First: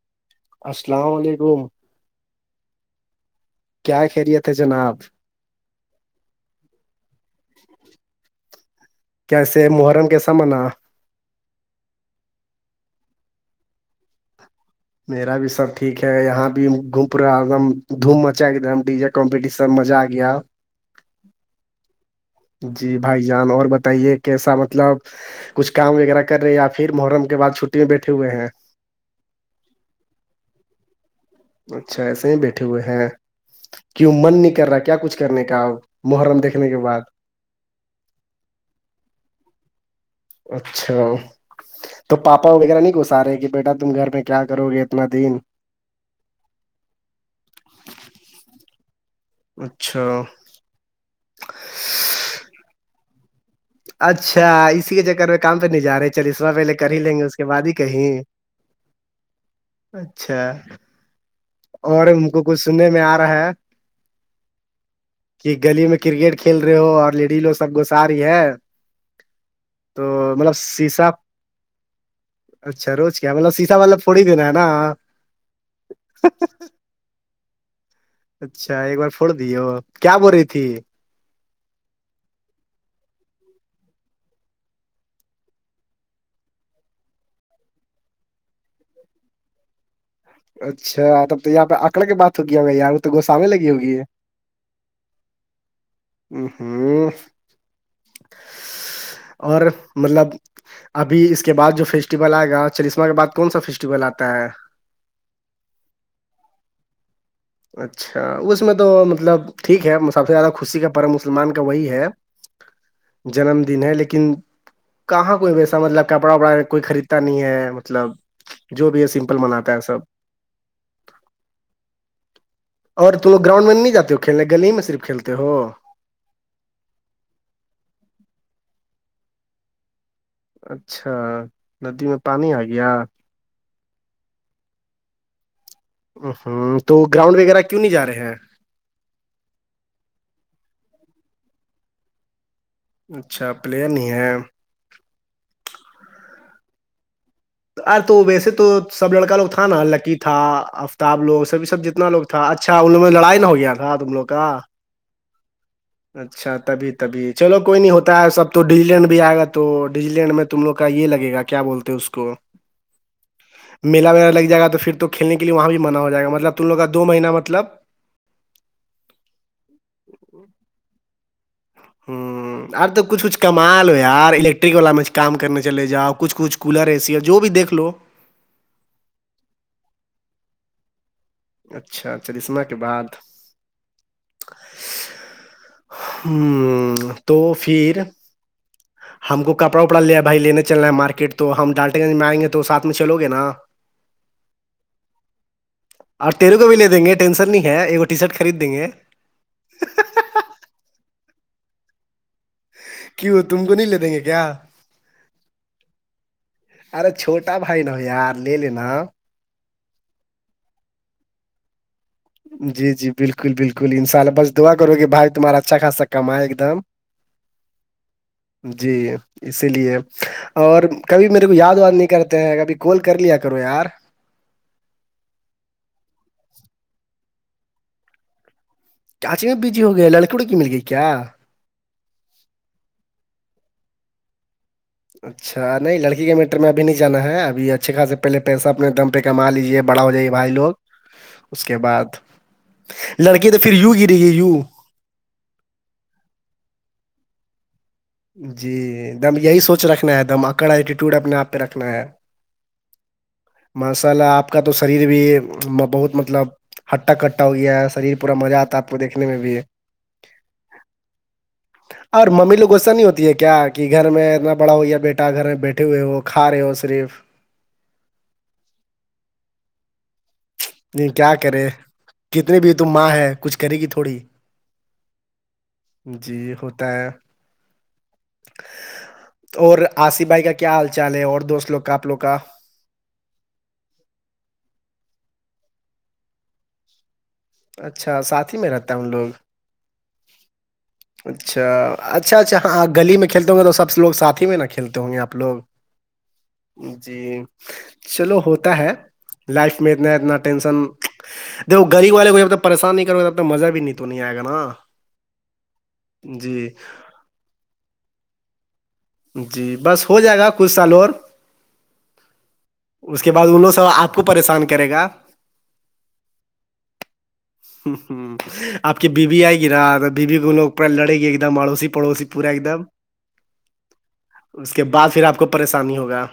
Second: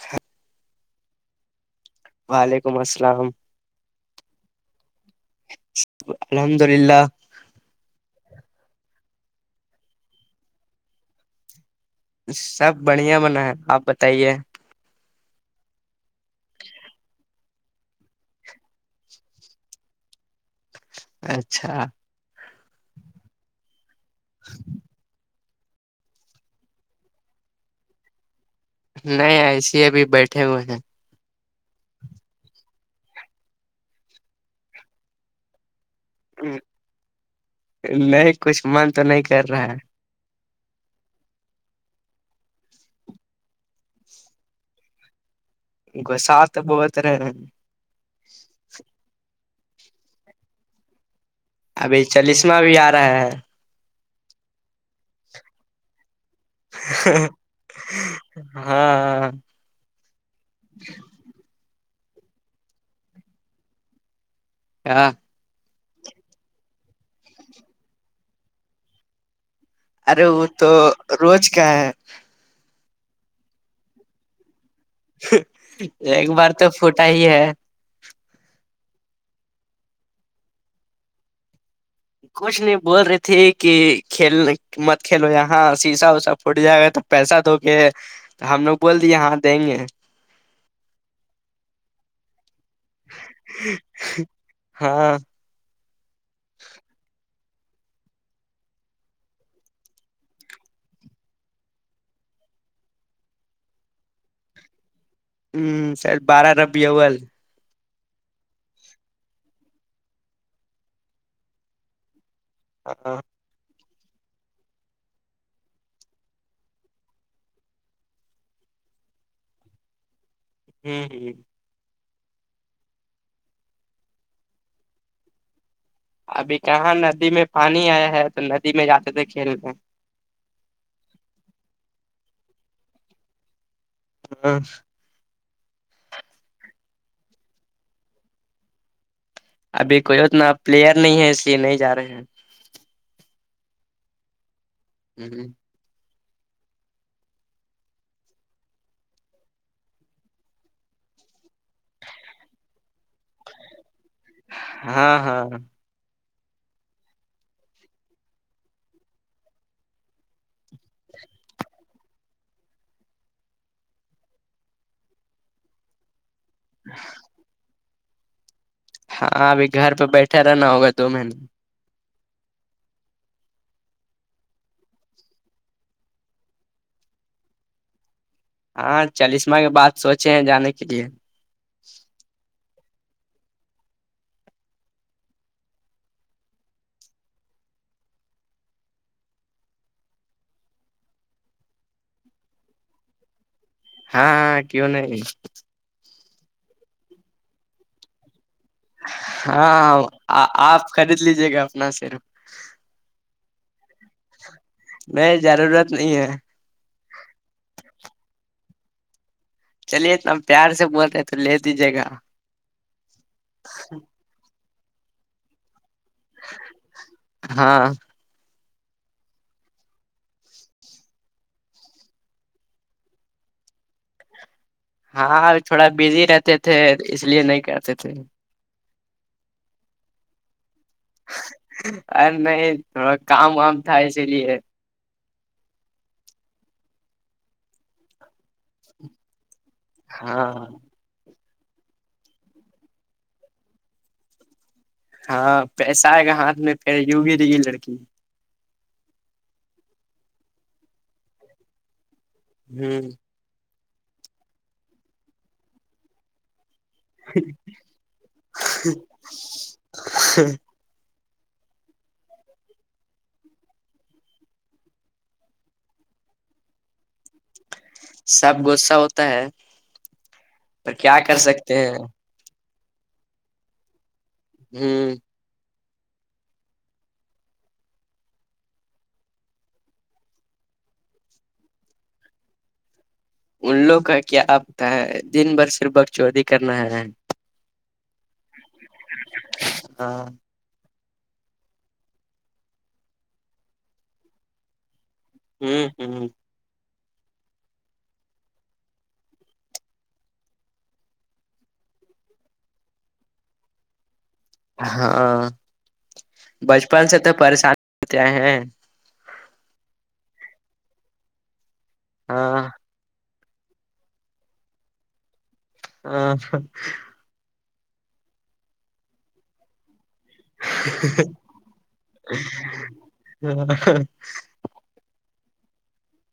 ہ السلام علیکم وعلیکم السلام کیا خرییتے جناب الحمد للہ کیاسے محرم کیسا منع سب بڑھیا بنا ہے آپ بتائیے میرا بھی سب ٹھیک ہے یہاں بھی گھوم پا ایک دم دھوم مچا ایک دم ڈیجٹ کمپٹیشن مزہ آ گیا اچھا جی بھائی جان اور بتائیے کیسا مطلب کچھ کام وغیرہ کرے یا پھر محرم کےعد چھٹی میں بیٹھے ہوئے ہیں نہیں ایسے ہی ابھی بیٹھے ہوئے ہیں اچھا ایسے ہی بیٹھے ہوئے ہیں کیوں من نہیں کر رہا کیا کچھ کرنے کا محرم ہیں دیکھنے کے بعد نہیں کچھ من تو نہیں کر رہا ہے اچھا تو پاپا وغیرہ نہیں گسا رہے کہ بیٹا تم گھر میں کیا کرو گے اتنا دن ساتات بوت رہ ہے اچھا ابھی چالسما بھی آ رہا ہے اچھا اسی کے چکر میں کام تو نہیں جا رہے تھ چلرا پہلے کر ہی لیں گے اس کے بعد ہی کہیں ہاں اچھا اور ان کو کچھ سننے میں آ رہا ہے کیا کہ گلی میں کرکٹ کھیل رہے ہو اور لیڈی لو سب گو ساری ہے تو ارے وہ مطلب تو شیشا روز کیا ہے اچھا روز کیا مطلب سیشا والطب تھوڑی دینا ہے نا ایک بار تو فوٹا ہی ہے اچھا ایک بار پھوڑ دی ہو کیا بول رہی تھی کچھ نہیں بول رہی تھی کہ کھیل مت کھیلو یہاں شیسہ اسا پھوٹ جائے گا تو پیسہ دو گ ہم لوگ بول دیے ہاں دیں گے اچھا تب تو یہاں پہ آنکڑے کے بات ہو گیا ہوگا یار تو گوسو میں لگی ہوگی یہ ہاں ہوں پوو اور مطلب ابھی اس کے بعد جو فیسٹیول آئے‌ گا چریسمہ کے بعد کون سا فیسٹیول آتا ہے ہوں شاید بارہ ربیع الاول اچھا اس میں تو مطلب ٹھیک ہے سب سے زیادہ خوشی کا پرم مسلمان کا وہی ہے ہاں جنم دن ہے لیکن کہاں کوئی ویسا مطلب کپڑا وپڑا کوئی خریدتا نہیں ہے مطلب جو بھی ہے سمپل مناتا ہے سب ہوں اور تمو گراؤنڈ میں نہیں جاتے ہو کھیلنے گلی ہی میں صرف کھیلتے ہو ابھی کہاں ندی میں پانی آیا ہے تو ندی میں جاتے تھے کھیلنے اچھا ندی میں پانی آ گیا ہاں ہوں تو گراؤنڈ وغیرہ کیوں نہیں جا رہے ہیں ابھی کوئی اتنا پلیئر نہیں ہے اس لیے نہیں جا رہے ہیں اچھا پلیر نہیں ہے [inaudible] اے تو ویسے تو سب لڑکا لوگ تھا نا لکی تھا افتاب لوگ سبھی سب جتنا لوگ تھا اچھا ان لوگ میں لڑائی نہ ہو گیا تھا تم لوگ کا ہاں ہاں اچھا تبھی تبھی چلو کوئی نہیں ہوتا ہے سب تو ڈیزی لینڈ بھی آئے گا تو ڈیوزی لینڈ میں تم لوگ کا یہ لگے گا کیا بولتے ہیں اس کو [inaudible] میلا وغیرہ لگ جائے گا تو پھر تو کھیل کے لیے وہاں بھی منع ہو جائے گا مطلب تم لوگ کا دو مہینہ مطلب ہاں ابھی گھر پہ بیٹھے رہنا ہوگا دو مہینے ہوں اب تو کچھ کچھ کما لو یار الیکٹرک والا میں کام کرنے چلے جاؤ کچھ کچھ کولر ایے سی جو بھی دیکھ لو ہاں چالیسما کے بات سوچے ہیں جانے کے لیے اچھا چرسمہ کے بعد [inaudible] ہوں تو پھر [inaudible] ہم کو کپڑا وپڑا لیا بھائی لینے چلنا ہے مارکیٹ تو ہم ڈالٹے گنج میں آئیں گے تو ساتھ میں چلو گے نا ہاں کیوں نہیں اور تیرو کو بھی لے دے گے ٹینشن نہیں ہے ایک ٹی شرٹ خرید دیں گے ہاںں آپ خرید لیجے گا اپنا سرف کیوں تم کو نہیں لے دیں گے کیا نہیں ضرورت نہیں ہے ارے چھوٹا بھائی نہ ہو یار لے لینا چلیے اتنا پیار سے بول رہے تو لے دیجیے گا جی جی بالکل بالکل انشاء اللہ بس دعا کروے بھائی تمہارا اچھا خاصا کمائے ایک دم ہاں جی اسی لیے اور کبھی میرے کو یاد واد نہیں کرتے ہیں کبھی کال کر لیا کرو یار ہاں تھوڑا بزی رہتے تھے اس لیے نہیں کرتے تھے چانچی میں بجی ہو گئی لڑکی وڑکی مل گئی کیا ارے نہیں تھوڑا کام وام تھا‌ اسے لیے اچھا نہیں لڑکی کے میٹر میں ابھی نہیں جانا ہے ابھی اچھے خاص پہلے پیسہ اپنے دم پہ کما لجیے بڑا ہو جائے گے بھائی ہاں لوگ اس کے بعد لڑکی تو پھر یو گری گے یو ہاں پیسہ آئے گا ہاتھ میں پھر یوں گری گے لڑکی جی دم یہی سوچ رکھنا ہے دم اکڑ ایٹیٹیوڈ اپنے آپ پہ رکھنا ہے ہوں ماشاء آپ کا تو شریر بھی بہت مطلب ہٹا کٹا ہو گیا ہے شریر پورا مزہ آتا ہے آپ کو دیکھنے میں بھی اور ممی لوگوں سے ایسا نہیں ہوتی ہے کیا کہ گھر میں اتنا بڑا ہو یا بیٹا گھر میں بیٹھے ہوئے ہو کھا رہے ہو صرف سب غصہ ہوتا ہے پر نہیں کیا کر کرے سکتے ہیں کتنی بھی تم ماں ہے کچھ کرے گی تھوڑی ہی جی ہوتا ہے تو اور آصف بھائی کا کیا حال چال ہے اور دوست لوگ کا آپ لوگ کا ان لوگ کا کیا آپتا ہے دن بھر صر بخ چوودی کرنا ہے اچھا ساتھ ہی میں رہتا ہے ان لوگ ہاں اچھا اچھا اچھا ہاں گلی میں کھیلتے ہ گے تو سب لوگ ساتھی ہی میںا کھیلتے ہوں گے آپ لوگ ہوں جی چلو ہوتا ہے لائف میں اتنا اتنا ٹینشن دیکو گغریب والے کو جب ت پریشان نہیں کروں گے تب تو مزہ بھی نہیں تو نہیں آئےا نا ہاں جی بچپن سے تو پریشانی ہوتے ہیں جی بس ہو جائے گا کچھ سال اور ہاں اس کے بعد ان لوں سب آپ کو پریشان کرے گا ہاں آپ کی بیوی آئے ناب بیوی کوو پہ لڑے گی ایک دم اڑوسی پڑوسی پورا ایک دم ہ [inaudible] اس کے بعد پھر آپ کو پریشانی ہوگا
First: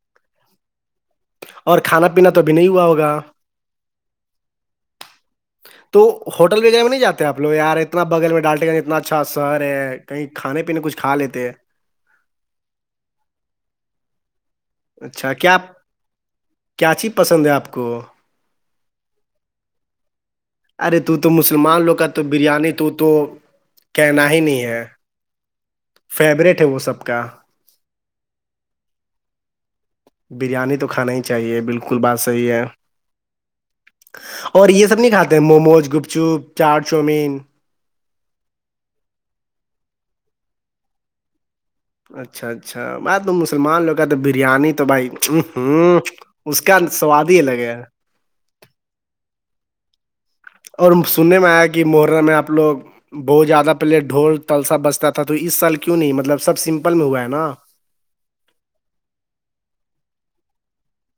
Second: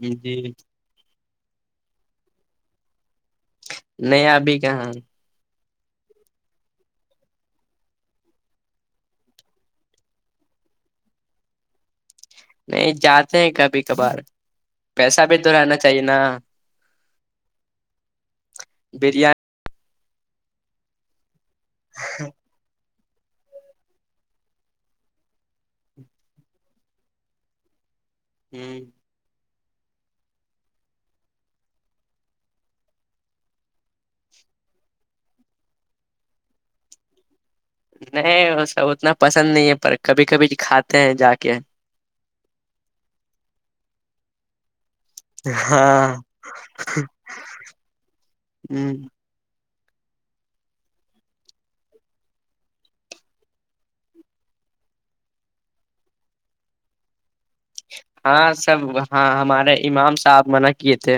جی اور کھانا پینا تو بھی نہیں ہوا ہوگا ابھی کہاں تو ہوٹل وغیرہ میں نہیں جاتے آ لوگ یار اتنا بغل میں ڈالٹ گ اتنا اچھا سر ہے کہیں کھانے پہ اپ کچھ کھا لیتے ہیں نہیں جاتے ہیں کبھی کبھار پیسہ اچھا بھی تو کیا رہنا چاہیے نا کیا چیز پسند ہے آپ کو بریانی ارے تو تو مسلمان لوگ کا تو بریانی تو تو کہنا ہی نہیں ہے فیورورٹ ہے وہ سب کا ہی بریانی تو کھانا ہی چاہیے بالکل بات صحیح ہے اور یہ سب نہیں کھاتے ہیں موموز گپ چپ چاٹ چاؤومین نہیں وہ سب اتنا پسند نہیں ہے پر کبھی کبھی کھاتے ہیں جا کے اچھا اچھا بات تو مسلمان لوگ کا تو بریانی تو بھائی ہوں ہاں اس کا سواد ہی الگ ہے ہوں اور سننے میں آیا کہ محرہ میں آپ لوگ بہت زیادہ پہلے ڈھول تل سا بستا تھا تو اس سال کیوں نہیں مطلب سب سمپل میں ہوا ہے نا ہاں سب ہاں ہمارے امام صاحب منع کیے تھے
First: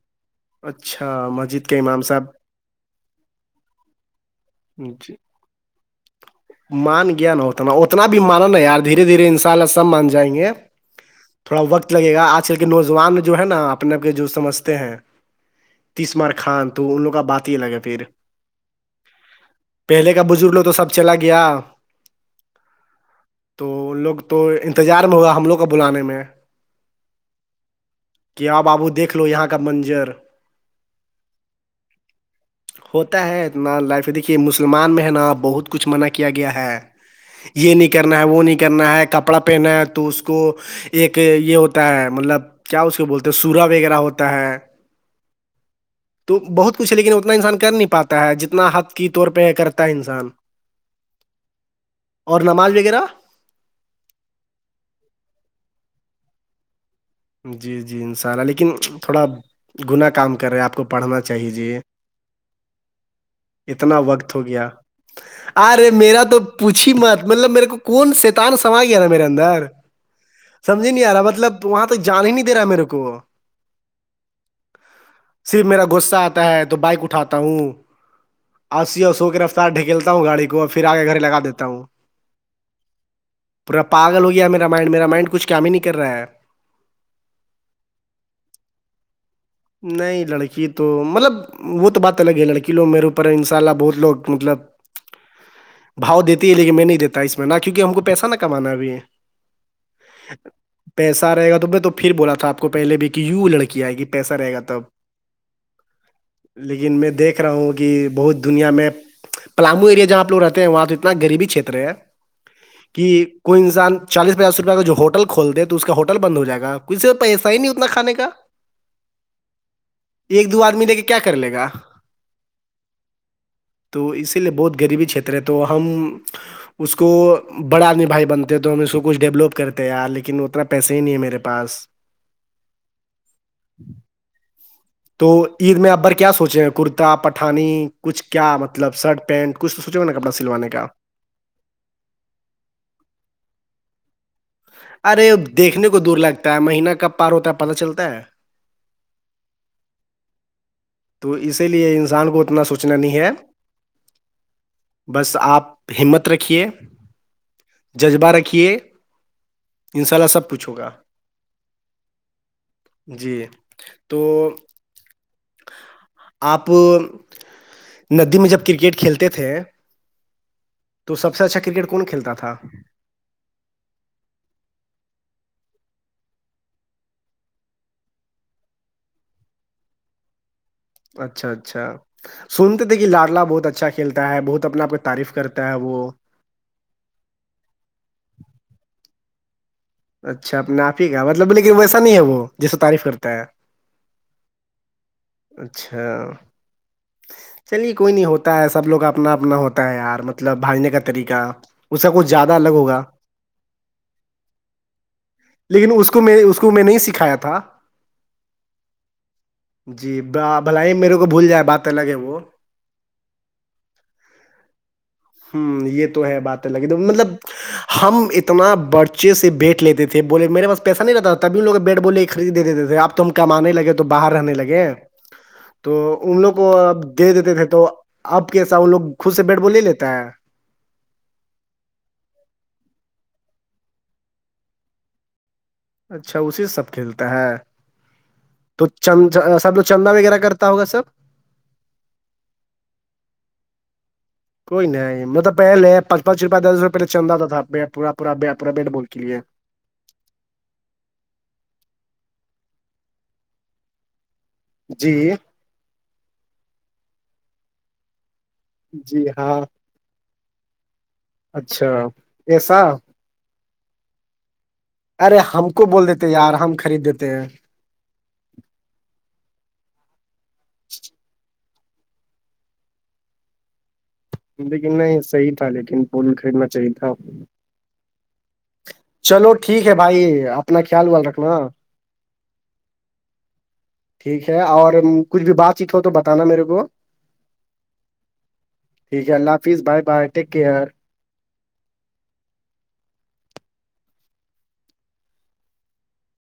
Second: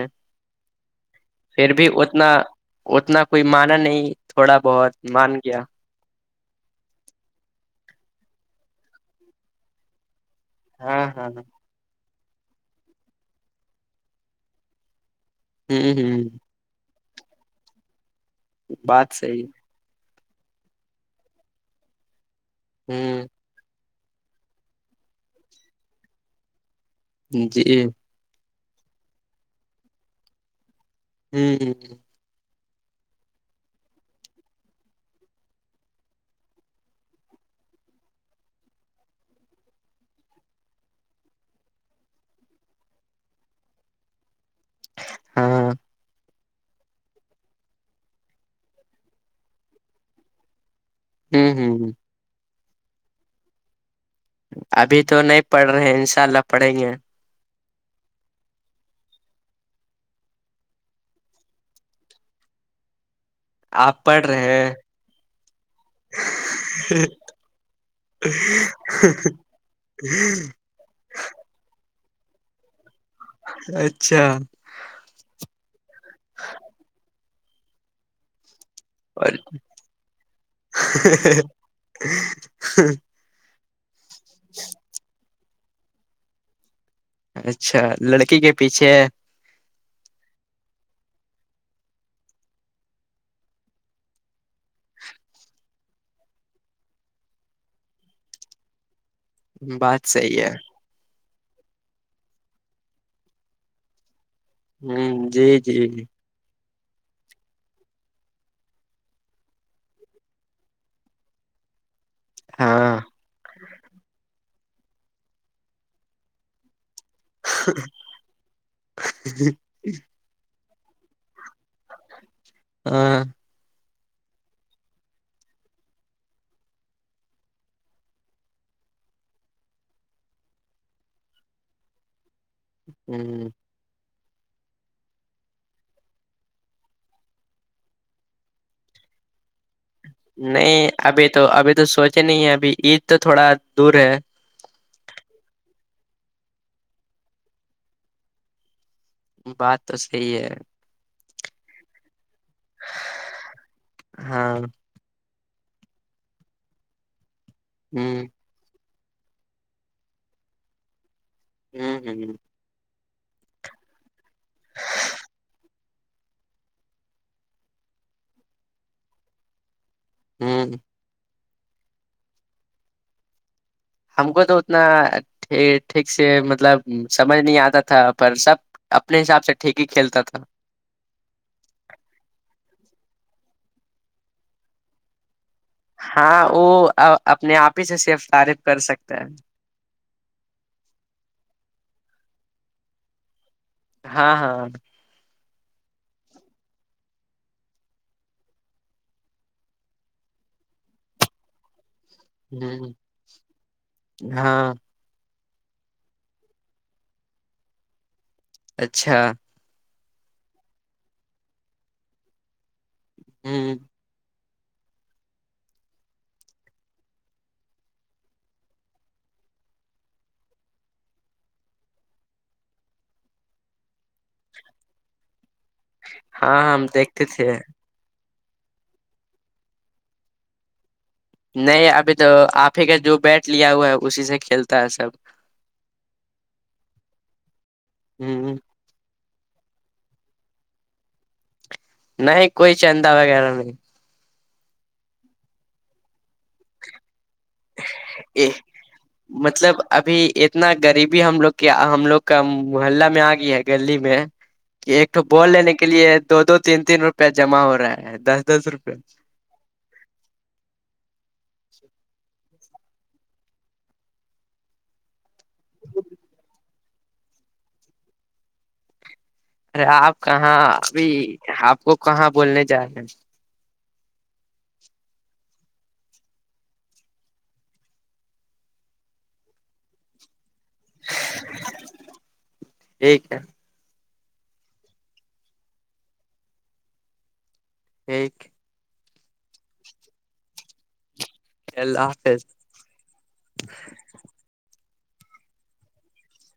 اچھا مسجد پھر کے بھی امام صاحب اتنا اتنا کوئی مانا نہیں تھوڑا بہت جی مان گیا مان گیا نا اتنا اتنا بھی مانا ن نہیں یار دھیرے دھیرے ان شاء اللہ سب مان جائیں گے ہاں ہاں ہاں تھوڑا وقت لگے گا آج کل کے نوجوان جو ہے نا اپنے آپ کے جو سمجھتے ہیں ہوں ہوں تسمار خان تو ان لوگ کا بات ہی لگا پھر بات صحی پہلے کا بزرگ لو تو سب چلا گیا ہی [inaudible] تو لوگ تو انتظار میں ہوگا ہم لوگ کو بلانے میں جی کہ آاں آابو دھ لو یہاں کا منجر [unintelligible] ہوں ہوتا ہے اتنا لائف د [inaudible] یہ مسلمان میں نا بہت کچھ منع کیا گیا ہے یہ نہیں کرنا ہے وہ نہیں کرنا ہے کپڑا پہنا ہے تو اس کو ایک یہ ہوتا ہے مطلب کیا اس کے بولتے سورا وغیرہ ہوتا ہے ہاں تو بہت کچھ ہے لیکن اتنا انسان کر نہیں پاتا ہے جتنا ہ کی طور پہ کرتا ہے انسان ہوں ہوں اور نماز وغیرہ ابھی تو نہیں پڑھ رہے ہیں ان شاء اللہ پڑھیں گے جی جی ان شاء اللہ لیکن تھوڑا گناہ کام کر رہے ہے آپ کو پڑھنا چاہی جے آپ پڑھ وقت ہو رہے گیا ارے میرا تو پوچھ ہی مت مطلب میرے کو کون شیتان سوا گیا نا میرے اندر ہوں [inaudible] سمجھی نہیں آ رہا مطلب وہاں تک جان ہی نہیں دے رہا میرے کو اچھا صرف میرا غصہ آتا ہے تو بائک اٹھاتا ہوں آسی اور سو کے رفتار ڈھھیکیلتا ہوں گاڑی کو پھر آ کے گھرے لگا دیتا ہوں پورا پاگل ہو گیا میرا مائنڈ میرا مائنڈ کچھ کام ہی نہیں کر رہا ہے اچھا لڑکی کے پیچھے نہیں لڑکی تو مطلب وہ تو بات الگ ہے لڑکی لوگ میرےوپر ان شاء اللہ بہت لوگ مطلب بھا دیتی ہے لیکن میں نہیں دیتا اس میں نہ کیونکہ ہم کو پیسہ نہ کمانا اب ہے بات صحی ہے پیسہ رہےا تو میں تو پھر بولا تھا آپ کو پہے بھی کہ یو لڑکی آئے گ پیسہ رہے گا تو ہوں جی جی جی لیکن میں دیکھ رہا ہوں کہ بہت دنیا میں پلامو ایریا جہاںپ لو رہتے ہیں وہاں تو اتنا غریبی چھیتر ہے ہاں کہ کوئی انسان چالیس پچاس روپئے کا جو ہوٹل کھول د تو اس کا ہوٹل بند ہو جائے گا کچھ سے تو پ ایسہ ہی نہیں اتنا کھانے کا [inaudible] [inaudible] ایک دو آدمی دے کے کیا کر لے گا ہاں تو اسی لیے بہت غریبی چھیتر ہے تو ہم اس کو بڑا آدمی بھائی بنتے ہیں تو ہم اس کو کچھ ڈیولپ کرتے یار لیکن اتنا پیسے ہی نہیں ہے میرے پاس ہوں [inaudible] ہی [inaudible] تو عید میں اکبر کیا سوچے ہیں کرتا پٹھانی کچھ کیا مطلب شرٹ پینٹ کچھ تو سوچے ہو نا کپڑا سلوانے نہیں کا ابھی تو ابھی تو سوچے نہیں ہے ابھی عید تو تھوڑا دور ہے ارے دیکھنے کو دور لگتا ہے مہینہ کب پار ہوتا ہے پتا چلتا ہے بات تو صحی ہے تو اسی لیے انسان کو اتنا سوچنا نہیں ہے ہاں بس آپ ہمت رکھیے جذبہ ہوں رکھیے ان شاء اللہ سب پچھ ہوگا ہوں ہ ہ جی تو آپ ندی میں جب کرکٹ کھیلتے تھے ہوں تو سب سے اچھا کرکٹ کون کھیلتا تھا ہم کو تو اتنا ٹھیک سے مطلب سمجھ نہیں آتا تھا پر سب اپنے حساب سے ٹھیک ہی کھیلتا تھا اچھا اچھا سنتے تھے کہ لاڈلا بہت اچھا کھیلتا ہے بہت اپنے آپ کو تعریف کرتا ہے وہ ہاں وہ اپنے آپ ہی سے سرفطارف کر سکتا ہے اچھا اپنے آپ ہی کا مطلب لیکن ویسا نہیں ہے وہ جسے تعریف کرتا ہے ہاں ہاں اچھا چلیے کوئی نہیں ہوتا ہے سب لوگ اپنا اپنا ہوتا ہے یار مطلب بھاجنے کا طریقہ اس کا کچھ زیادہ الگ ہ ہوگا ہاں لیکن اس کو میں اس کو میں نہیں سکھایا تھا اچھا جی بھلائی میرے کو بھول جائے بات الگ ہے وہ ہوں ہوں یہ تو ہے باتیں لگی تو مطلب ہم اتنا برچے سے بیٹھ لیتے تھے بولے میرے پاس پیسہ نہیں رہتا تھا تبھی ان لوگ بیٹ بولے کے خریدے دیتے تھے ا تو ہم کمانے لگے تو باہر رہنے لگے تو ان لوگ ہاں کو ہم اب دیکھتے دے دیتے تھے تو اب کیسا وہ لوگ خود سے بیٹھ بول لے لیتا ہے نہیں ابھی تو آپ ہی کا جو بیٹ لیا ہوا ہے اسی سے کھیلتا ہے سب اچھا اسی سب کھیلتا ہے ہ تو سب ل چندا وغیرہ کرتا ہوگا سب نہیں کوئی چندہ وغیرہ نہیں کوئی نہیں مطلب پہلے پچ پانچ روپ دس روپئے پہلے چند آ تھا پورا پورا ا بے- پورا بیٹ بال کے لیے مطلب ابھی اتنا غریبی ہم لوگ کے ہم لوگ کا محلہ میں آ گیا ہے گلی میں ایک جی تو بول لینے کے لیے دو دو تین تین روپے جمع ہو رہا ہے دس دس روپے جی ہاں اچھا ایسا ارے ہم کو بول دیتے یار ہم خرید دیتے ہیں ارے آپ کہاں ابھی آپ کو کہاں بولنے جا رہے ہیں لیکن نہیں صحیح تھا لیکن پول خریدنا چاہیے تھا چلو ٹھیک ہے بھائی اپنا خیال ویال رکھنا ٹھیک ہے ٹھیک ہے اور کچھ بھی بات چیت ہو تو بتانا میرے کو ایک ٹھیک ہے اللہ حافظ بائے بائے ٹیک کیئر اللہ حافظ